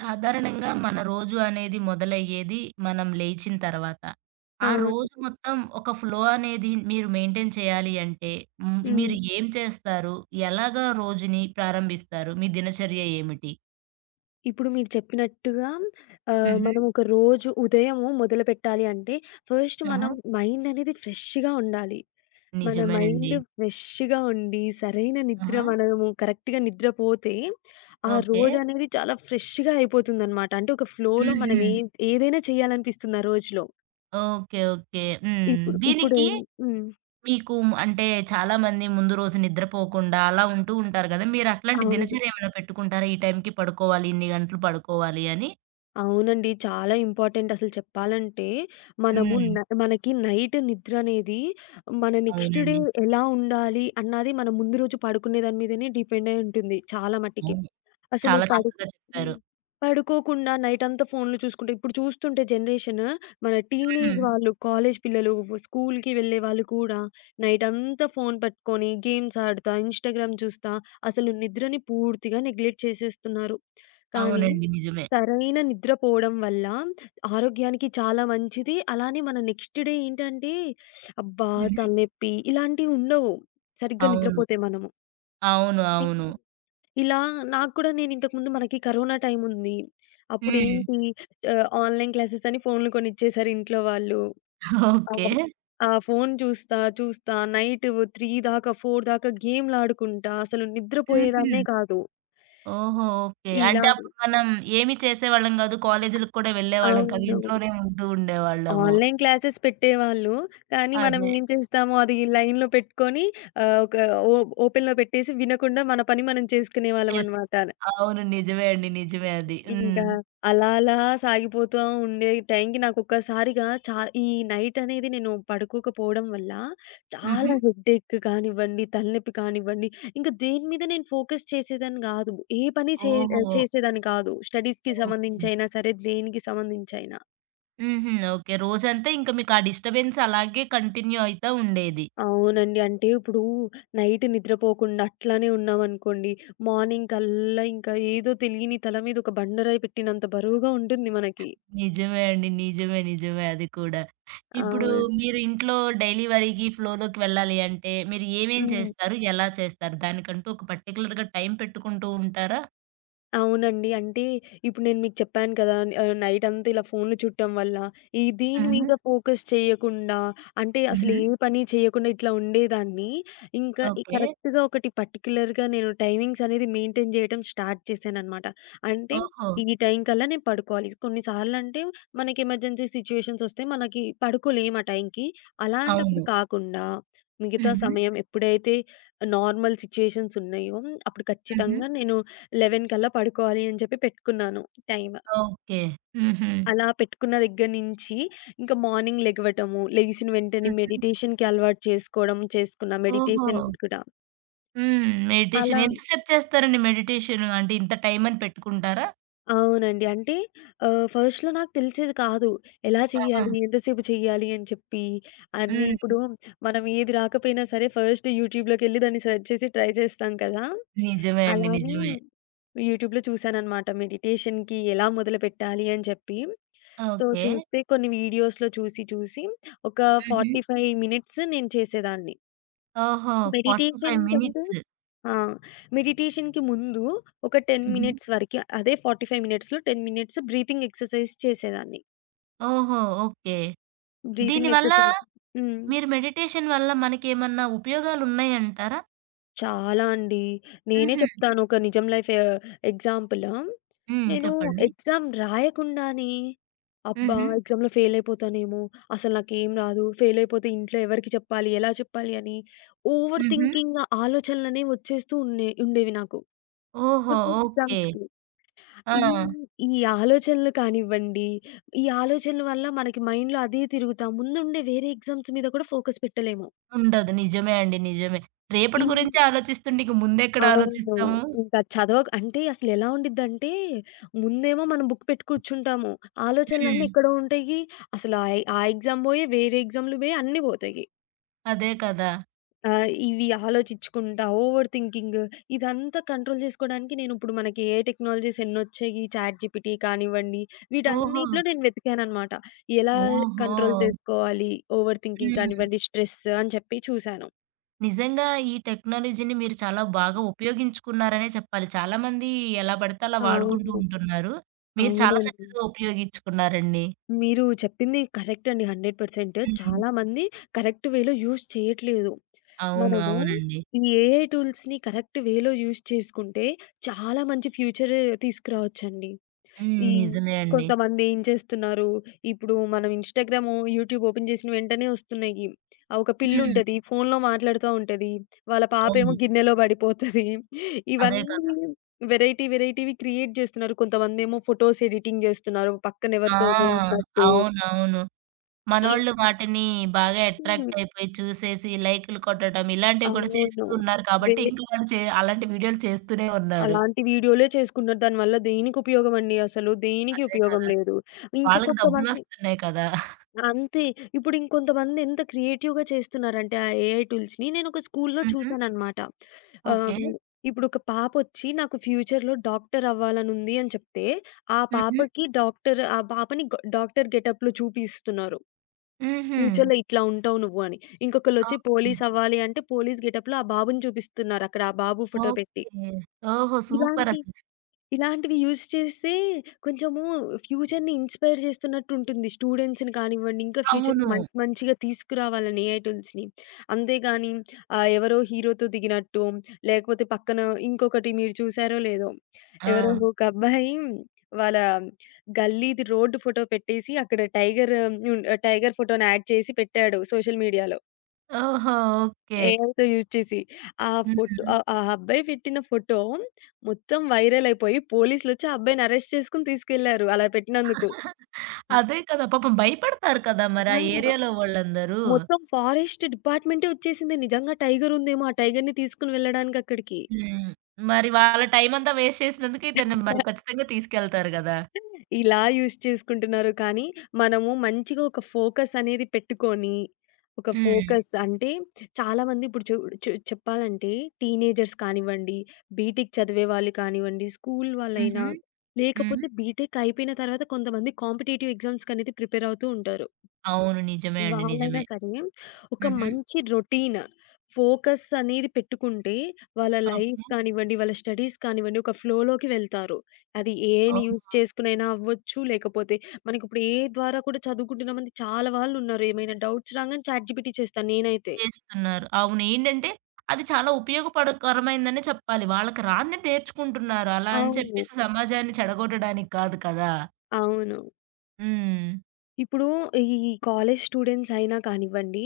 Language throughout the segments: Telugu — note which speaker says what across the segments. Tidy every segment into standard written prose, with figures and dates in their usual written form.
Speaker 1: సాధారణంగా మన రోజు అనేది మొదలయ్యేది మనం లేచిన తర్వాత. ఆ
Speaker 2: అవును.
Speaker 1: రోజు మొత్తం ఒక ఫ్లో అనేది మీరు మెయింటైన్ చేయాలి అంటే
Speaker 2: హ్మ్.
Speaker 1: మీరు ఏం చేస్తారు? ఎలాగా రోజుని ప్రారంభిస్తారు? మీ దినచర్య ఏమిటి?
Speaker 2: ఇప్పుడు మీరు చెప్పినట్టుగా
Speaker 1: హుహు.
Speaker 2: మనం ఒక రోజు ఉదయము మొదలుపెట్టాలి అంటే ఫస్ట్
Speaker 1: ఆహా!
Speaker 2: మనం మైండ్ అనేది ఫ్రెష్‌గా ఉండాలి. మన
Speaker 1: నిజమే
Speaker 2: మైండ్
Speaker 1: అండి.
Speaker 2: ఫ్రెష్‌గా ఉండి సరైన నిద్ర
Speaker 1: ఆహా!
Speaker 2: మనము కరెక్ట్‌గా నిద్రపోతే ఆ
Speaker 1: ఓకే.
Speaker 2: రోజనేది చాలా ఫ్రెష్‌గా అయిపోతుందనమాట. అంటే ఒక ఫ్లోలో మనం
Speaker 1: హుహు.
Speaker 2: ఏదైనా చేయాలనిపిస్తుంది ఆ రోజులో.
Speaker 1: ఓకే. ఓకే. హ్మ్.
Speaker 2: ఇప్పుడు ఇప్పుడు
Speaker 1: దీనికి
Speaker 2: హ్మ్.
Speaker 1: మీకు అంటే చాలామంది ముందు రోజు నిద్రపోకుండా అలా ఉంటూ ఉంటారు గదా! మీరు అట్లాంటి
Speaker 2: అవును.
Speaker 1: దినచర్య ఏమైనా పెట్టుకుంటారా? ఈ టైంకి పడుకోవాలి, ఇన్ని గంటలు పడుకోవాలి అని?
Speaker 2: అవునండి. చాలా ఇంపార్టెంట్ అసలు చెప్పాలంటే, మనము
Speaker 1: హ్మ్.
Speaker 2: న మనకి నైట్ నిద్ర అనేది మన నెక్స్ట్ డే
Speaker 1: అవునండి.
Speaker 2: ఎలా ఉండాలి అన్నది మనం ముందు రోజు పడుకునే దాని మీదనే డిపెండ్ అయి ఉంటుంది చాలా మటికి.
Speaker 1: అవును.
Speaker 2: అసలు
Speaker 1: చాలా
Speaker 2: పడుకు
Speaker 1: చక్కగా
Speaker 2: హ్మ్.
Speaker 1: చెప్పారు.
Speaker 2: పడుకోకుండా నైటంతా ఫోన్‌లు చూసుకుంటే ఇప్పుడు చూస్తుంటే జనరేషన్ మన టీనేజ్
Speaker 1: హ్మ్.
Speaker 2: వాళ్ళు, కాలేజ్ పిల్లలు, స్కూల్‌కి వెళ్ళే వాళ్ళు కూడా నైటంతా ఫోన్ పట్టుకొని గేమ్స్ ఆడుతా, ఇన్‌స్టాగ్రామ్ చూస్తా అసలు నిద్రని పూర్తిగా నెగ్లెక్ట్ చేసేస్తున్నారు. కానీ
Speaker 1: అవునండి. నిజమే.
Speaker 2: సరైన నిద్రపోవడం వల్ల ఆరోగ్యానికి చాలా మంచిది. అలానే మన నెక్స్ట్ డే ఏంటంటే, అబ్బా!
Speaker 1: హుహు.
Speaker 2: తలనొప్పి ఇలాంటివి ఉండవు. సరిగ్గా
Speaker 1: అవును.
Speaker 2: నిద్రపోతే మనము.
Speaker 1: అవును.
Speaker 2: నేను
Speaker 1: అవును.
Speaker 2: ఇలా నాకు కూడా నేను ఇంతకుముందు మనకి కరోనా టైమ్ ఉంది.
Speaker 1: హ్మ్.
Speaker 2: అప్పుడేంటి ఆన్‌లైన్ క్లాసెస్ అని ఫోన్‌లు కొనిచ్చేసారు ఇంట్లో వాళ్ళు.
Speaker 1: ఓకే.
Speaker 2: అవును. ఆ ఫోన్ చూస్తా, చూస్తా నైట్ 3 దాకా, 4 దాకా గేమ్‌లాడుకుంటా అసలు
Speaker 1: హుహు.
Speaker 2: నిద్రపోయేదాన్నే కాదు.
Speaker 1: ఓహో! ఓకే.
Speaker 2: ఇలా
Speaker 1: అంటే అప్పుడు మనం ఏమి చేసేవాళ్ళం కాదు. కాలేజీ‌లకి కూడా వెళ్ళేవాళ్ళం కాదు.
Speaker 2: అవును.
Speaker 1: ఇంట్లోనే ఉంటూ ఉండేవాళ్ళము.
Speaker 2: ఆన్‌లైన్ క్లాసెస్ పెట్టేవాళ్ళు. కానీ మనం
Speaker 1: అదే.
Speaker 2: ఏం చేస్తాము అది లైన్‌లో పెట్టుకొని ఒక ఓ ఓపెన్‌లో పెట్టేసి వినకుండా మన పని మనం
Speaker 1: చేసు
Speaker 2: చేసుకునేవాళ్ళమనమాట.
Speaker 1: అవును. నిజమే అండి. నిజమే అది. హ్మ్.
Speaker 2: ఇంకా అలా అలా సాగిపోతూ ఉండే టైంకి నాకొక్కసారిగా చా ఈ నైట్ అనేది నేను పడుకోకపోవడం వల్ల
Speaker 1: హుహు.
Speaker 2: చాలా హెడ్‌ఏక్ కానివ్వండి, తలనొప్పి కానివ్వండి, ఇంకా దేని మీద నేను ఫోకస్ చేసేదాన్ని గాదు. ఏ పని చే
Speaker 1: ఓహో!
Speaker 2: చేసేదాన్ని కాదు. స్టడీస్‌కి
Speaker 1: ఓకే.
Speaker 2: సంబంధించైనా సరే, దేనికి సంబంధించైనా.
Speaker 1: హుహు. ఓకే. రోజంతా ఇంక మీకు ఆ డిస్టర్బెన్స్ అలాగే కంటిన్యూ అయితా ఉండేది.
Speaker 2: అవునండి. అంటే ఇప్పుడు నైట్ నిద్రపోకుండా అట్లానే ఉన్నామనుకోండి, మార్నింగ్ కల్లా ఇంకా ఏదో తెలియని తల మీద ఒక బండరాయి పెట్టినంత బరువుగా ఉంటుంది మనకి.
Speaker 1: నిజమే అండి. నిజమే. నిజమే అది కూడా.
Speaker 2: ఆ!
Speaker 1: ఇప్పుడు మీరు ఇంట్లో డైలీ వరికి ఫ్లోలోకి వెళ్ళాలి అంటే మీరు ఏమేం
Speaker 2: హ్మ్.
Speaker 1: చేస్తారు? ఎలా చేస్తారు? దానికంటూ ఒక పర్టిక్యులర్‌గా టైం పెట్టుకుంటూ ఉంటారా?
Speaker 2: అవునండి. అంటే ఇప్పుడు నేను మీకు చెప్పాను కదా! నైటంతా ఇలా ఫోన్లు చూడటం వల్ల ఈ దీని
Speaker 1: హుహు.
Speaker 2: మీద ఫోకస్ చేయకుండా అంటే అసలు
Speaker 1: హుహు.
Speaker 2: ఏ పని చేయకుండా ఇట్లా ఉండేదాన్ని. ఇంకా ఈ
Speaker 1: ఓకే.
Speaker 2: కరెక్ట్‌గా ఒకటి పర్టిక్యులర్‌గా నేను టైమింగ్స్ అనేది మెయింటైన్ చేయడం స్టార్ట్ చేశాననమాట. అంటే
Speaker 1: ఓహో!
Speaker 2: ఈ టైం కల్లా నేను పడుకోవాలి. కొన్నిసార్లంటే మనకి ఎమర్జెన్సీ సిట్యుయేషన్స్ వస్తే మనకి పడుకోలేము ఆ టైంకి. అలాంటప్పుడు
Speaker 1: అవును.
Speaker 2: కాకుండా మిగతా
Speaker 1: హుహు.
Speaker 2: సమయం ఎప్పుడైతే నార్మల్ సిట్యుయేషన్స్ ఉన్నాయో అప్పుడు
Speaker 1: హుహు.
Speaker 2: ఖచ్చితంగా నేను 11 కల్లా పడుకోవాలి అని చెప్పి పెట్టుకున్నాను టైమ్.
Speaker 1: ఓకే. హుహు.
Speaker 2: అలా పెట్టుకున్న దగ్గర నుంచి ఇంకా మార్నింగ్ లెగవటము, లెగిసిన వెంటనే
Speaker 1: హుహు.
Speaker 2: మెడిటేషన్‌కి అలవాటు చేసుకోవడం చేసుకున్నా
Speaker 1: ఓహో!
Speaker 2: మెడిటేషన్ కూడా.
Speaker 1: హ్మ్.
Speaker 2: అలా
Speaker 1: మెడిటేషన్ ఎంతసేపు చేస్తారండి మెడిటేషన్? అంటే ఇంత టైం అని పెట్టుకుంటారా?
Speaker 2: అవునండి. అంటే ఫస్ట్‌లో నాకు తెలిసేది కాదు. ఎలా
Speaker 1: ఆహా!
Speaker 2: చేయాలి? ఎంతసేపు చేయాలి? అని చెప్పి అన్నీ
Speaker 1: హ్మ్.
Speaker 2: ఇప్పుడు మనం ఏది రాకపోయినా సరే ఫస్ట్ యూట్యూబ్‌లోకెళ్ళి దాన్ని సెర్చ్ చేసి ట్రై చేస్తాం కదా!
Speaker 1: నిజమే అండి.
Speaker 2: అలానే
Speaker 1: నిజమే.
Speaker 2: యూట్యూబ్‌లో చూసాననమాట. మెడిటేషన్‌కి ఎలా మొదలుపెట్టాలి అని చెప్పి. So,
Speaker 1: okay.
Speaker 2: చూస్తే కొన్ని వీడియోస్‌లో చూసి చూసి ఒక
Speaker 1: హుహు.
Speaker 2: 45 మినిట్స్ నేను చేసేదాన్ని.
Speaker 1: ఓహో!
Speaker 2: మెడిటేషన్
Speaker 1: 45
Speaker 2: కంటే
Speaker 1: మినిట్స్.
Speaker 2: ఆ! మెడిటేషన్‌కి ముందు ఒక 10
Speaker 1: హుహు.
Speaker 2: మినిట్స్ వరకి అదే 45 మినిట్స్‌లో 10 మినిట్స్ బ్రీతింగ్ ఎక్సర్‌సైజ్ చేసేదాన్ని.
Speaker 1: ఓహో! ఓకే.
Speaker 2: బ్రీతింగ్
Speaker 1: దీనివల్ల
Speaker 2: ఎక్సర్‌సైజ్ హ్మ్.
Speaker 1: మీరు మెడిటేషన్ వల్ల మనకేమన్నా ఉపయోగాలున్నాయంటారా?
Speaker 2: చాలా అండి. నేనే
Speaker 1: హుహు.
Speaker 2: చెప్తాను ఒక నిజం లైఫ్ ఎగ్జాంపుల్.
Speaker 1: హ్మ్.
Speaker 2: నేను
Speaker 1: చెప్పండి.
Speaker 2: ఎగ్జామ్ రాయకుండానే అబ్బా!
Speaker 1: హుహు.
Speaker 2: ఎగ్జామ్‌లో ఫెయిల్ అయిపోతానేమో, అసలు నాకేం రాదు, ఫెయిల్ అయిపోతే ఇంట్లో ఎవరికి చెప్పాలి, ఎలా చెప్పాలి అని ఓవర్
Speaker 1: హుహు.
Speaker 2: థింకింగ్ ఆలోచనలనేవి వచ్చేస్తూ ఉన్నే ఉండేవి నాకు
Speaker 1: ఓహో!
Speaker 2: కొన్ని
Speaker 1: ఓకే.
Speaker 2: ఎగ్జామ్స్‌కి.
Speaker 1: ఆ!
Speaker 2: ఈ ఈ ఆలోచనలు కానివ్వండి, ఈ ఆలోచనల వల్ల మనకి మైండ్‌లో అదే తిరుగుతా ముందుండే వేరే ఎగ్జామ్స్ మీద కూడా ఫోకస్ పెట్టలేము.
Speaker 1: ఉండదు. నిజమే అండి. నిజమే.
Speaker 2: ఈ
Speaker 1: రేపటి గురించే ఆలోచిస్తుంటే ఇంక ముందెక్కడ
Speaker 2: అవును.
Speaker 1: ఆలోచిస్తాము?
Speaker 2: ఇంకా చదవక అంటే అసలెలా ఉండిద్దంటే, ముందేమో మనం బుక్ పెట్టి కూర్చుంటాము. ఆలోచనలన్నీ
Speaker 1: హ్మ్.
Speaker 2: ఎక్కడో ఉంటాయి. అసలు ఆ ఎగ్జామ్ పోయి, వేరే ఎగ్జామ్‌లు పోయి అన్నీ పోతాయి.
Speaker 1: అదే కదా!
Speaker 2: ఆ! ఇవి ఆలోచించుకుంటా, ఓవర్ థింకింగ్ ఇదంతా కంట్రోల్ జేసుకోవడానికి నేనిప్పుడు మనకి ఏ టెక్నాలజీస్ ఎన్నొచ్చాయి. చాట్ జీపీటీ కానివ్వండి,
Speaker 1: ఓహో!
Speaker 2: వీటన్నిటిలో నేను వెతికాననమాట. ఎలా
Speaker 1: ఓహో!
Speaker 2: కంట్రోల్ చేసుకోవాలి, ఓవర్ థింకింగ్
Speaker 1: హ్మ్.
Speaker 2: కానివ్వండి, స్ట్రెస్ అని చెప్పి చూసాను.
Speaker 1: నిజంగా ఈ టెక్నాలజీని మీరు చాలా బాగా ఉపయోగించుకున్నారనే చెప్పాలి. చాలామంది ఎలా పడితే అలా వాడుకుంటూ
Speaker 2: అవును.
Speaker 1: ఉంటున్నారు. మీరు చాలా
Speaker 2: అవునండి.
Speaker 1: చక్కగా ఉపయోగించుకున్నారండి.
Speaker 2: మీరు చెప్పింది కరెక్ట్ అండి 100%
Speaker 1: హ్మ్.
Speaker 2: చాలామంది కరెక్ట్ వేలో యూజ్ చేయట్లేదు.
Speaker 1: అవును.
Speaker 2: మనము
Speaker 1: అవునండి.
Speaker 2: ఈ ఏఐ టూల్స్‌ని కరెక్ట్ వేలో యూజ్ చేసుకుంటే చాలా మంచి ఫ్యూచర్ తీసుకురావచ్చండి.
Speaker 1: హ్మ్.
Speaker 2: ఈ
Speaker 1: నిజమే అండి.
Speaker 2: కొంతమంది ఏం చేస్తున్నారు, ఇప్పుడు మనం ఇన్‌స్టాగ్రాము, యూట్యూబ్ ఓపెన్ చేసిన వెంటనే వస్తున్నాయి. ఆ! ఒక
Speaker 1: హ్మ్.
Speaker 2: పిల్లుంటది. ఫోన్‌లో మాట్లాడుతా ఉంటది. వాళ్ళ పాపేమో
Speaker 1: అవును.
Speaker 2: గిన్నెలో పడిపోతది.
Speaker 1: అదే కదా!
Speaker 2: ఇవన్నీ వెరైటీ వెరైటీవి క్రియేట్ చేస్తున్నారు. కొంతమందేమో ఫోటోస్ ఎడిటింగ్ చేస్తున్నారు. పక్కన
Speaker 1: ఆ!
Speaker 2: ఎవరితోనో ఉన్నట్టు.
Speaker 1: అవునవును. మనోళ్ళు
Speaker 2: ఇవన్నీ
Speaker 1: వాటిని బాగా అట్రాక్ట్ అయిపోయి చూసేసి లైకులు కొట్టడం ఇలాంటివి కూడా
Speaker 2: అవును.
Speaker 1: చేస్తూ ఉన్నారు
Speaker 2: వే
Speaker 1: కాబట్టి ఇంకా వాళ్ళు చే అలాంటి వీడియోలు చేస్తూనే ఉన్నారు.
Speaker 2: అలాంటి వీడియోలే చేసుకుంటున్నారు. దానివల్ల దేనికి ఉపయోగం అండి అసలు? దేనికి
Speaker 1: అదే
Speaker 2: ఉపయోగం
Speaker 1: కదా!
Speaker 2: లేదు. ఇంకా
Speaker 1: వాళ్ళకి
Speaker 2: కొంతమంది
Speaker 1: డబ్బులొస్తున్నాయి కదా!
Speaker 2: అంతే. ఇప్పుడు ఇంకొంతమంది ఎంత క్రియేటివ్‌గా చేస్తున్నారంటే ఆ ఏఐ టూల్స్‌ని నేనొక స్కూల్‌లో
Speaker 1: హుహు.
Speaker 2: చూసాననమాట.
Speaker 1: ఓకే.
Speaker 2: ఆహ్, ఇప్పుడొక పాపొచ్చి నాకు ఫ్యూచర్‌లో డాక్టర్ అవ్వాలనుంది అని చెప్తే, ఆ
Speaker 1: హుహు.
Speaker 2: పాపకి డాక్టర్ ఆ పాపని డాక్టర్ గెటప్‌లో చూపిస్తున్నారు.
Speaker 1: హుహు.
Speaker 2: ఫ్యూచర్‌లో ఇట్లా ఉంటావు నువ్వు అని. ఇంకొకళ్ళొచ్చి
Speaker 1: ఓకే.
Speaker 2: పోలీస్ అవ్వాలి అంటే పోలీస్ గెటప్‌లో ఆ బాబుని చూపిస్తున్నారక్కడ ఆ బాబు ఫోటో పెట్టి.
Speaker 1: ఓకే. ఓహో!
Speaker 2: ఇలాంటి
Speaker 1: సూపరసలు.
Speaker 2: ఇలాంటివి యూజ్ చేస్తే కొంచెము ఫ్యూచర్‌ని ఇన్‌స్పైర్ చేస్తున్నట్టుంటుంది. స్టూడెంట్స్‌ని కానివ్వండి, ఇంకా ఫ్యూచర్‌లో
Speaker 1: అవును.
Speaker 2: మంచి మంచిగా తీసుకురావాలని ఏఐ టూల్స్‌ని. అంతేగాని ఎవరో హీరోతో దిగినట్టు, లేకపోతే పక్కన ఇంకొకటి మీరు చూసారో లేదో, ఎవరో
Speaker 1: ఆ!
Speaker 2: ఒక అబ్బాయి వాళ్ళ గల్లీది రోడ్డు ఫోటో పెట్టేసి అక్కడ టైగర్ ఫోటోని యాడ్ చేసి పెట్టాడు సోషల్ మీడియాలో.
Speaker 1: ఓహో! ఓకే.
Speaker 2: ఏఐతో యూజ్ చేసి. ఆ ఫోటో
Speaker 1: హ్మ్.
Speaker 2: ఆ అబ్బాయి పెట్టిన ఫోటో మొత్తం వైరల్ అయిపోయి పోలీసులొచ్చి ఆ అబ్బాయిని అరెస్ట్ చేసుకొని తీసుకెళ్లారు అలా పెట్టినందుకు.
Speaker 1: అదే కదా! పాపం భయపడతారు కదా! మరి
Speaker 2: ఆ!
Speaker 1: ఆ ఏరియాలో వాళ్ళందరూ.
Speaker 2: మొత్తం ఫారెస్ట్ డిపార్ట్‌మెంటే వచ్చేసింది. నిజంగా టైగర్ ఉందేమో! ఆ టైగర్‌ని తీసుకొని వెళ్ళడానికి అక్కడికి.
Speaker 1: హ్మ్. మరి వాళ్ళ టైమంతా వేస్ట్ చేసినందుకు ఇతన్ని మరి ఖచ్చితంగా తీసుకెళ్తారు గదా!
Speaker 2: ఇలా యూజ్ చేసుకుంటున్నారు. కానీ, మనము మంచిగా ఒక ఫోకస్ అనేది పెట్టుకొని, ఒక
Speaker 1: హ్మ్.
Speaker 2: ఫోకస్ అంటే చాలామంది ఇప్పుడు చూ చు చెప్పాలంటే టీనేజర్స్ కానివ్వండి, బీటెక్ చదివే వాళ్ళు కానివ్వండి, స్కూల్ వాళ్ళైనా,
Speaker 1: హుహు. హ్మ్.
Speaker 2: లేకపోతే బీటెక్ అయిపోయిన తర్వాత కొంతమంది కాంపిటీటివ్ ఎగ్జామ్స్‌కనేది ప్రిపేర్ అవుతూ ఉంటారు.
Speaker 1: అవును. నిజమే అండి.
Speaker 2: వాళ్ళైనా
Speaker 1: నిజమే.
Speaker 2: సరే, ఒక
Speaker 1: హుహు.
Speaker 2: మంచి రొటీన్, ఫోకస్ అనేది పెట్టుకుంటే, వాళ్ళ లైఫ్
Speaker 1: ఓకే.
Speaker 2: కానివ్వండి, వాళ్ళ స్టడీస్ కానివ్వండి, ఒక ఫ్లోలోకి వెళ్తారు. అది ఏఐని
Speaker 1: ఓహో!
Speaker 2: యూజ్ చేసుకొనైనా అవ్వచ్చు, లేకపోతే మనకిప్పుడు ఏఐ ద్వారా కూడా చదువుకుంటున్నామంటే చాలా వాళ్ళున్నారు. ఏమైనా డౌట్స్ రాగానే చాట్‌జీపీటీ చేస్తాను నేనైతే.
Speaker 1: చేస్తున్నారు. అవును. ఏంటంటే అది చాలా ఉపయోగపడకరమైందనే చెప్పాలి. వాళ్ళకి రానిది నేర్చుకుంటున్నారు. అలా అని
Speaker 2: అవును.
Speaker 1: చెప్పేసి సమాజాన్ని చెడగొట్టడానికి కాదు కదా!
Speaker 2: అవును.
Speaker 1: హ్మ్.
Speaker 2: ఇప్పుడు ఈ కాలేజ్ స్టూడెంట్స్ అయినా కానివ్వండి,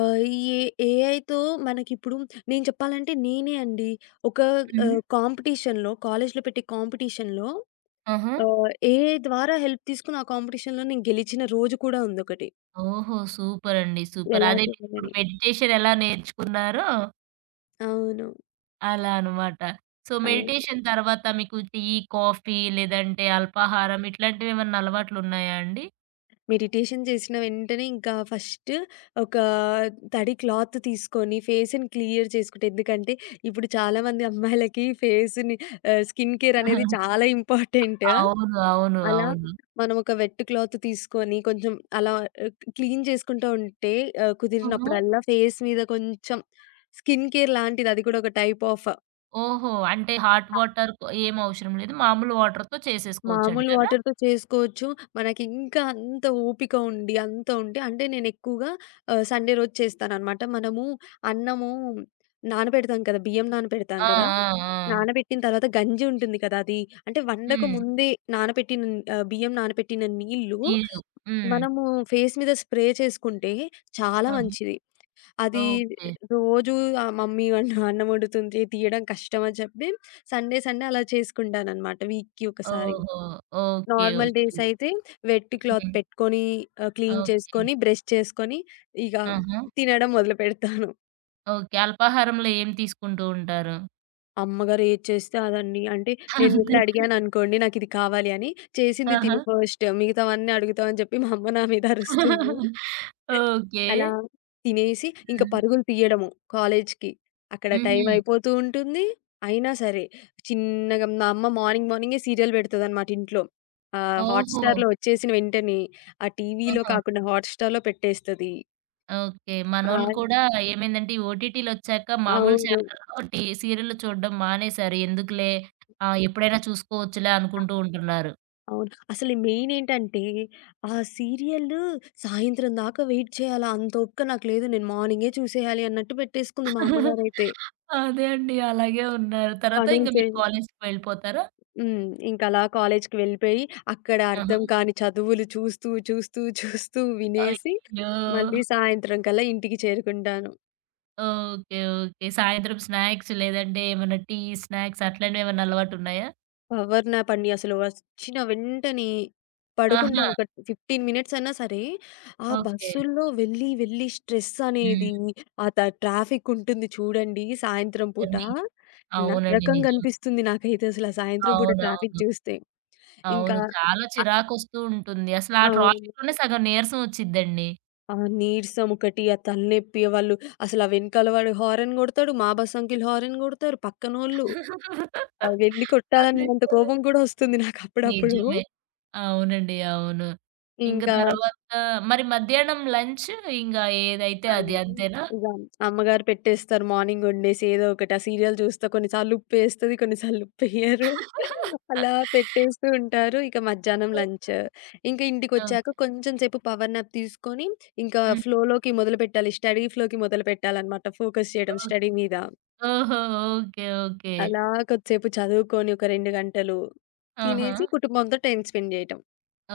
Speaker 2: ఈ ఏఐతో మనకిప్పుడు నేను చెప్పాలంటే నేనే అండి ఒక
Speaker 1: హుహు.
Speaker 2: కాంపిటీషన్‌లో కాలేజ్‌లో పెట్టే కాంపిటీషన్‌లో
Speaker 1: ఆహా!
Speaker 2: ఏఐ ద్వారా హెల్ప్ తీసుకొని ఆ కాంపిటీషన్‌లో నేను గెలిచిన రోజు కూడా ఉందొకటి.
Speaker 1: ఓహో! సూపర్ అండి. సూపర్.
Speaker 2: ఎలా
Speaker 1: అదే మీరిప్పుడు
Speaker 2: చేయాలని.
Speaker 1: మెడిటేషన్ ఎలా నేర్చుకున్నారో
Speaker 2: అవును.
Speaker 1: అలా అనమాట. సో,
Speaker 2: అవును.
Speaker 1: మెడిటేషన్ తర్వాత మీకు టీ, కాఫీ లేదంటే అల్పాహారం ఇట్లాంటివేమన్నా అలవాట్లున్నాయా అండి?
Speaker 2: మెడిటేషన్ చేసిన వెంటనే ఇంకా ఫస్ట్ ఒక తడి క్లాత్ తీసుకొని ఫేస్‌ని క్లియర్ చేసుకుంటే ఎందుకంటే ఇప్పుడు చాలామంది అమ్మాయిలకి ఫేస్‌ని స్కిన్ కేర్ అనేది చాలా ఇంపార్టెంట్.
Speaker 1: అవును. అవును.
Speaker 2: అలా
Speaker 1: అవును.
Speaker 2: మనం ఒక వెట్ క్లాత్ తీసుకొని కొంచెం అలా క్లీన్ చేసుకుంటూ ఉంటే
Speaker 1: ఆహా!
Speaker 2: కుదిరినప్పుడల్లా ఫేస్ మీద కొంచెం స్కిన్ కేర్ లాంటిది అది కూడా ఒక టైప్ ఆఫ్.
Speaker 1: ఓహో! అంటే హాట్ వాటర్ ఏం అవసరం లేదు. మామూలు వాటర్‌తో
Speaker 2: మామూలు
Speaker 1: చేసేసుకోవచ్చంటారా?
Speaker 2: వాటర్‌తో చేసుకోవచ్చు. మనకింకా అంత ఓపిక ఉండి, అంత ఉంటే అంటే నేనెక్కువగా సండే రోజు చేస్తాననమాట. మనము అన్నము నానబెడతాం కదా! బియ్యం నానబెడతాం
Speaker 1: ఆ!
Speaker 2: కదా!
Speaker 1: ఆ! ఆ!
Speaker 2: నానబెట్టిన తర్వాత గంజి ఉంటుంది కదా! అది. అంటే వండక
Speaker 1: హ్మ్.
Speaker 2: ముందే నానబెట్టిన బియ్యం నానబెట్టిన నీళ్ళు
Speaker 1: నీళ్ళు. హ్మ్.
Speaker 2: మనము ఫేస్ మీద స్ప్రే చేసుకుంటే చాలా
Speaker 1: ఆహా!
Speaker 2: మంచిది. అది
Speaker 1: ఓకే.
Speaker 2: రోజు మమ్మీ అన్నం వండుతుంది, తీయడం కష్టం అని చెప్పి సండే సండే అలా చేసుకుంటాననమాట వీక్‌కి ఒకసారి.
Speaker 1: ఓహో! ఓకే.
Speaker 2: Normal
Speaker 1: okay.
Speaker 2: డేస్ అయితే వెట్ క్లాత్
Speaker 1: హ్మ్.
Speaker 2: పెట్టుకొని క్లీన్
Speaker 1: ఓకే.
Speaker 2: చేసుకొని, బ్రష్ చేసుకొని ఇక
Speaker 1: ఆహా!
Speaker 2: తినడం మొదలుపెడతాను.
Speaker 1: ఓకే. అల్పాహారంలో ఏం తీసుకుంటూ ఉంటారు?
Speaker 2: అమ్మగారు ఏది చేస్తే అదండి. అంటే నేను వెళ్లి
Speaker 1: అంతేనా?
Speaker 2: అడిగాననుకోండి నాకిది కావాలి అని, చేసింది
Speaker 1: ఆహా!
Speaker 2: తిను ఫస్ట్ మిగతావన్నీ అడుగుతావని చెప్పి మా అమ్మ నా మీద అరుస్తుంది.
Speaker 1: ఓకే.
Speaker 2: అలా తినేసి ఇంక
Speaker 1: హ్మ్.
Speaker 2: పరుగులు తీయడము కాలేజ్‌కి. అక్కడ
Speaker 1: హుహు.
Speaker 2: టైం అయిపోతూ ఉంటుంది. అయినా సరే చిన్నగా మా అమ్మ మార్నింగ్ మార్నింగే సీరియల్ పెడతదనమాట ఇంట్లో.
Speaker 1: ఓహో!
Speaker 2: హాట్‌స్టార్‌లో వచ్చేసిన వెంటనే ఆ టీవీలో
Speaker 1: ఆహా!
Speaker 2: కాకుండా హాట్‌స్టార్‌లో పెట్టేస్తది.
Speaker 1: ఓకే. మనోళ్ళు
Speaker 2: ఆహ్,
Speaker 1: కూడా ఏమైందంటే ఈ ఓటీటీలొచ్చాక మామూలు
Speaker 2: అవును.
Speaker 1: ఛానల్‌లో టీ సీరియల్‌లు చూడడం మానేశారు. ఎందుకులే ఎప్పుడైనా చూసుకోవచ్చులే అనుకుంటూ ఉంటున్నారు.
Speaker 2: అవును. అసలు మెయిన్ ఏంటంటే ఆ సీరియల్లు సాయంత్రం దాకా వెయిట్ చేయాలా? అంత ఓపిక నాకు లేదు. నేను మార్నింగే చూసేయాలి అన్నట్టు పెట్టేసుకుంది మా అమ్మగారైతే.
Speaker 1: అదే అండి. అలాగే ఉన్నారు. తర్వాత
Speaker 2: పనులు
Speaker 1: ఇంక
Speaker 2: చేయ
Speaker 1: మీరు కాలేజ్‌కి వెళ్ళిపోతారా?
Speaker 2: హ్మ్. ఇంకలా కాలేజికి వెళ్ళిపోయి, అక్కడ
Speaker 1: ఆహా!
Speaker 2: అర్థం కాని చదువులు చూస్తూ, చూస్తూ, చూస్తూ వినేసి,
Speaker 1: అయ్యో!
Speaker 2: మళ్ళీ సాయంత్రం కల్లా ఇంటికి చేరుకుంటాను.
Speaker 1: ఓకే. ఓకే. సాయంత్రం స్నాక్స్ లేదంటే ఏమన్నా టీ, స్నాక్స్ అట్లాంటివేమన్నా అలవాటున్నాయా?
Speaker 2: పవర్ న్యాప్ అండి. అసలు వచ్చిన వెంటనే
Speaker 1: ఆహా!
Speaker 2: పడుకుంటాను. ఒక 15 మినిట్స్ అన్నా సరే, ఆ
Speaker 1: ఓకే.
Speaker 2: బస్సుల్లో వెళ్ళి, వెళ్ళి స్ట్రెస్ అనేది,
Speaker 1: హ్మ్.
Speaker 2: ఆ ట్రాఫిక్ ఉంటుంది చూడండి సాయంత్రం పూట,
Speaker 1: జర్నీ. అవునండి. నిజమే.
Speaker 2: నరకంగనిపిస్తుంది నాకైతే అసలు ఆ సాయంత్రం పూట ట్రాఫిక్
Speaker 1: అవునవును.
Speaker 2: చూస్తే. ఇంకా
Speaker 1: అవును. చాలా చిరాకొస్తూ ఉంటుంది. అసలు ఆ
Speaker 2: అవును.
Speaker 1: ట్రాఫిక్‌లోనే సగం నీరసం వచ్చిద్దండి.
Speaker 2: ఆ! నీరసమొకటి, ఆ తలనొప్పి వాళ్ళు అసలు ఆ వెనకాల వాడు హారన్ గొడతాడు. మా బస్ అంకిల్ హారన్ గొడతారు. పక్కనోళ్ళు వెళ్లి
Speaker 1: అదే
Speaker 2: కొట్టాలన్నంత
Speaker 1: కదా!
Speaker 2: కోపం కూడా వస్తుంది నాకప్పుడప్పుడు.
Speaker 1: నిజమే. అవునండి. అవును. ఇంక
Speaker 2: ఇంకా
Speaker 1: తర్వాత మరి మధ్యాహ్నం లంచ్ ఇంగ ఏదైతే
Speaker 2: ఆహ్,
Speaker 1: అది అంతేనా?
Speaker 2: ఇగ అమ్మగారు పెట్టేస్తారు మార్నింగ్ వండేసి ఏదో ఒకటి. ఆ సీరియల్ చూస్తా కొన్ని సార్లు ఉప్పేస్తది. కొన్ని సార్లు ఉప్పెయ్యరు. అలా పెట్టేస్తూ ఉంటారు. ఇక మధ్యాహ్నం
Speaker 1: ఓకే.
Speaker 2: లంచ్. ఇంకా
Speaker 1: ఓకే.
Speaker 2: ఇంటికొచ్చాక కొంచెం సేపు పవర్ నాప్ తీసుకొని ఇంకా
Speaker 1: హ్మ్.
Speaker 2: ఫ్లోలోకి మొదలుపెట్టాలి. స్టడీ ఫ్లోకి మొదలుపెట్టాలనమాట. ఫోకస్ చేయడం
Speaker 1: ఓహ్
Speaker 2: స్టడీ మీద.
Speaker 1: ఓహో! ఓకే. ఓకే.
Speaker 2: అలా కొద్దిసేపు చదువుకొని ఒక 2 గంటలు
Speaker 1: ఆహా!
Speaker 2: తినేసి కుటుంబంతో టైమ్ స్పెండ్ జేయటం.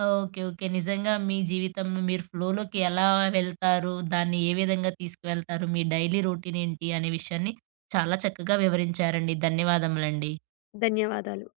Speaker 1: ఓకే. ఓకే. నిజంగా మీ జీవితంలో మీరు ఫ్లోలోకి ఎలా వెళ్తారు? దాన్ని ఏ విధంగా తీసుకువెళ్తారు? మీ డైలీ రొటీనేంటి? అనే విషయాన్ని చాలా చక్కగా వివరించారండి. ధన్యవాదములండి.
Speaker 2: ధన్యవాదాలు.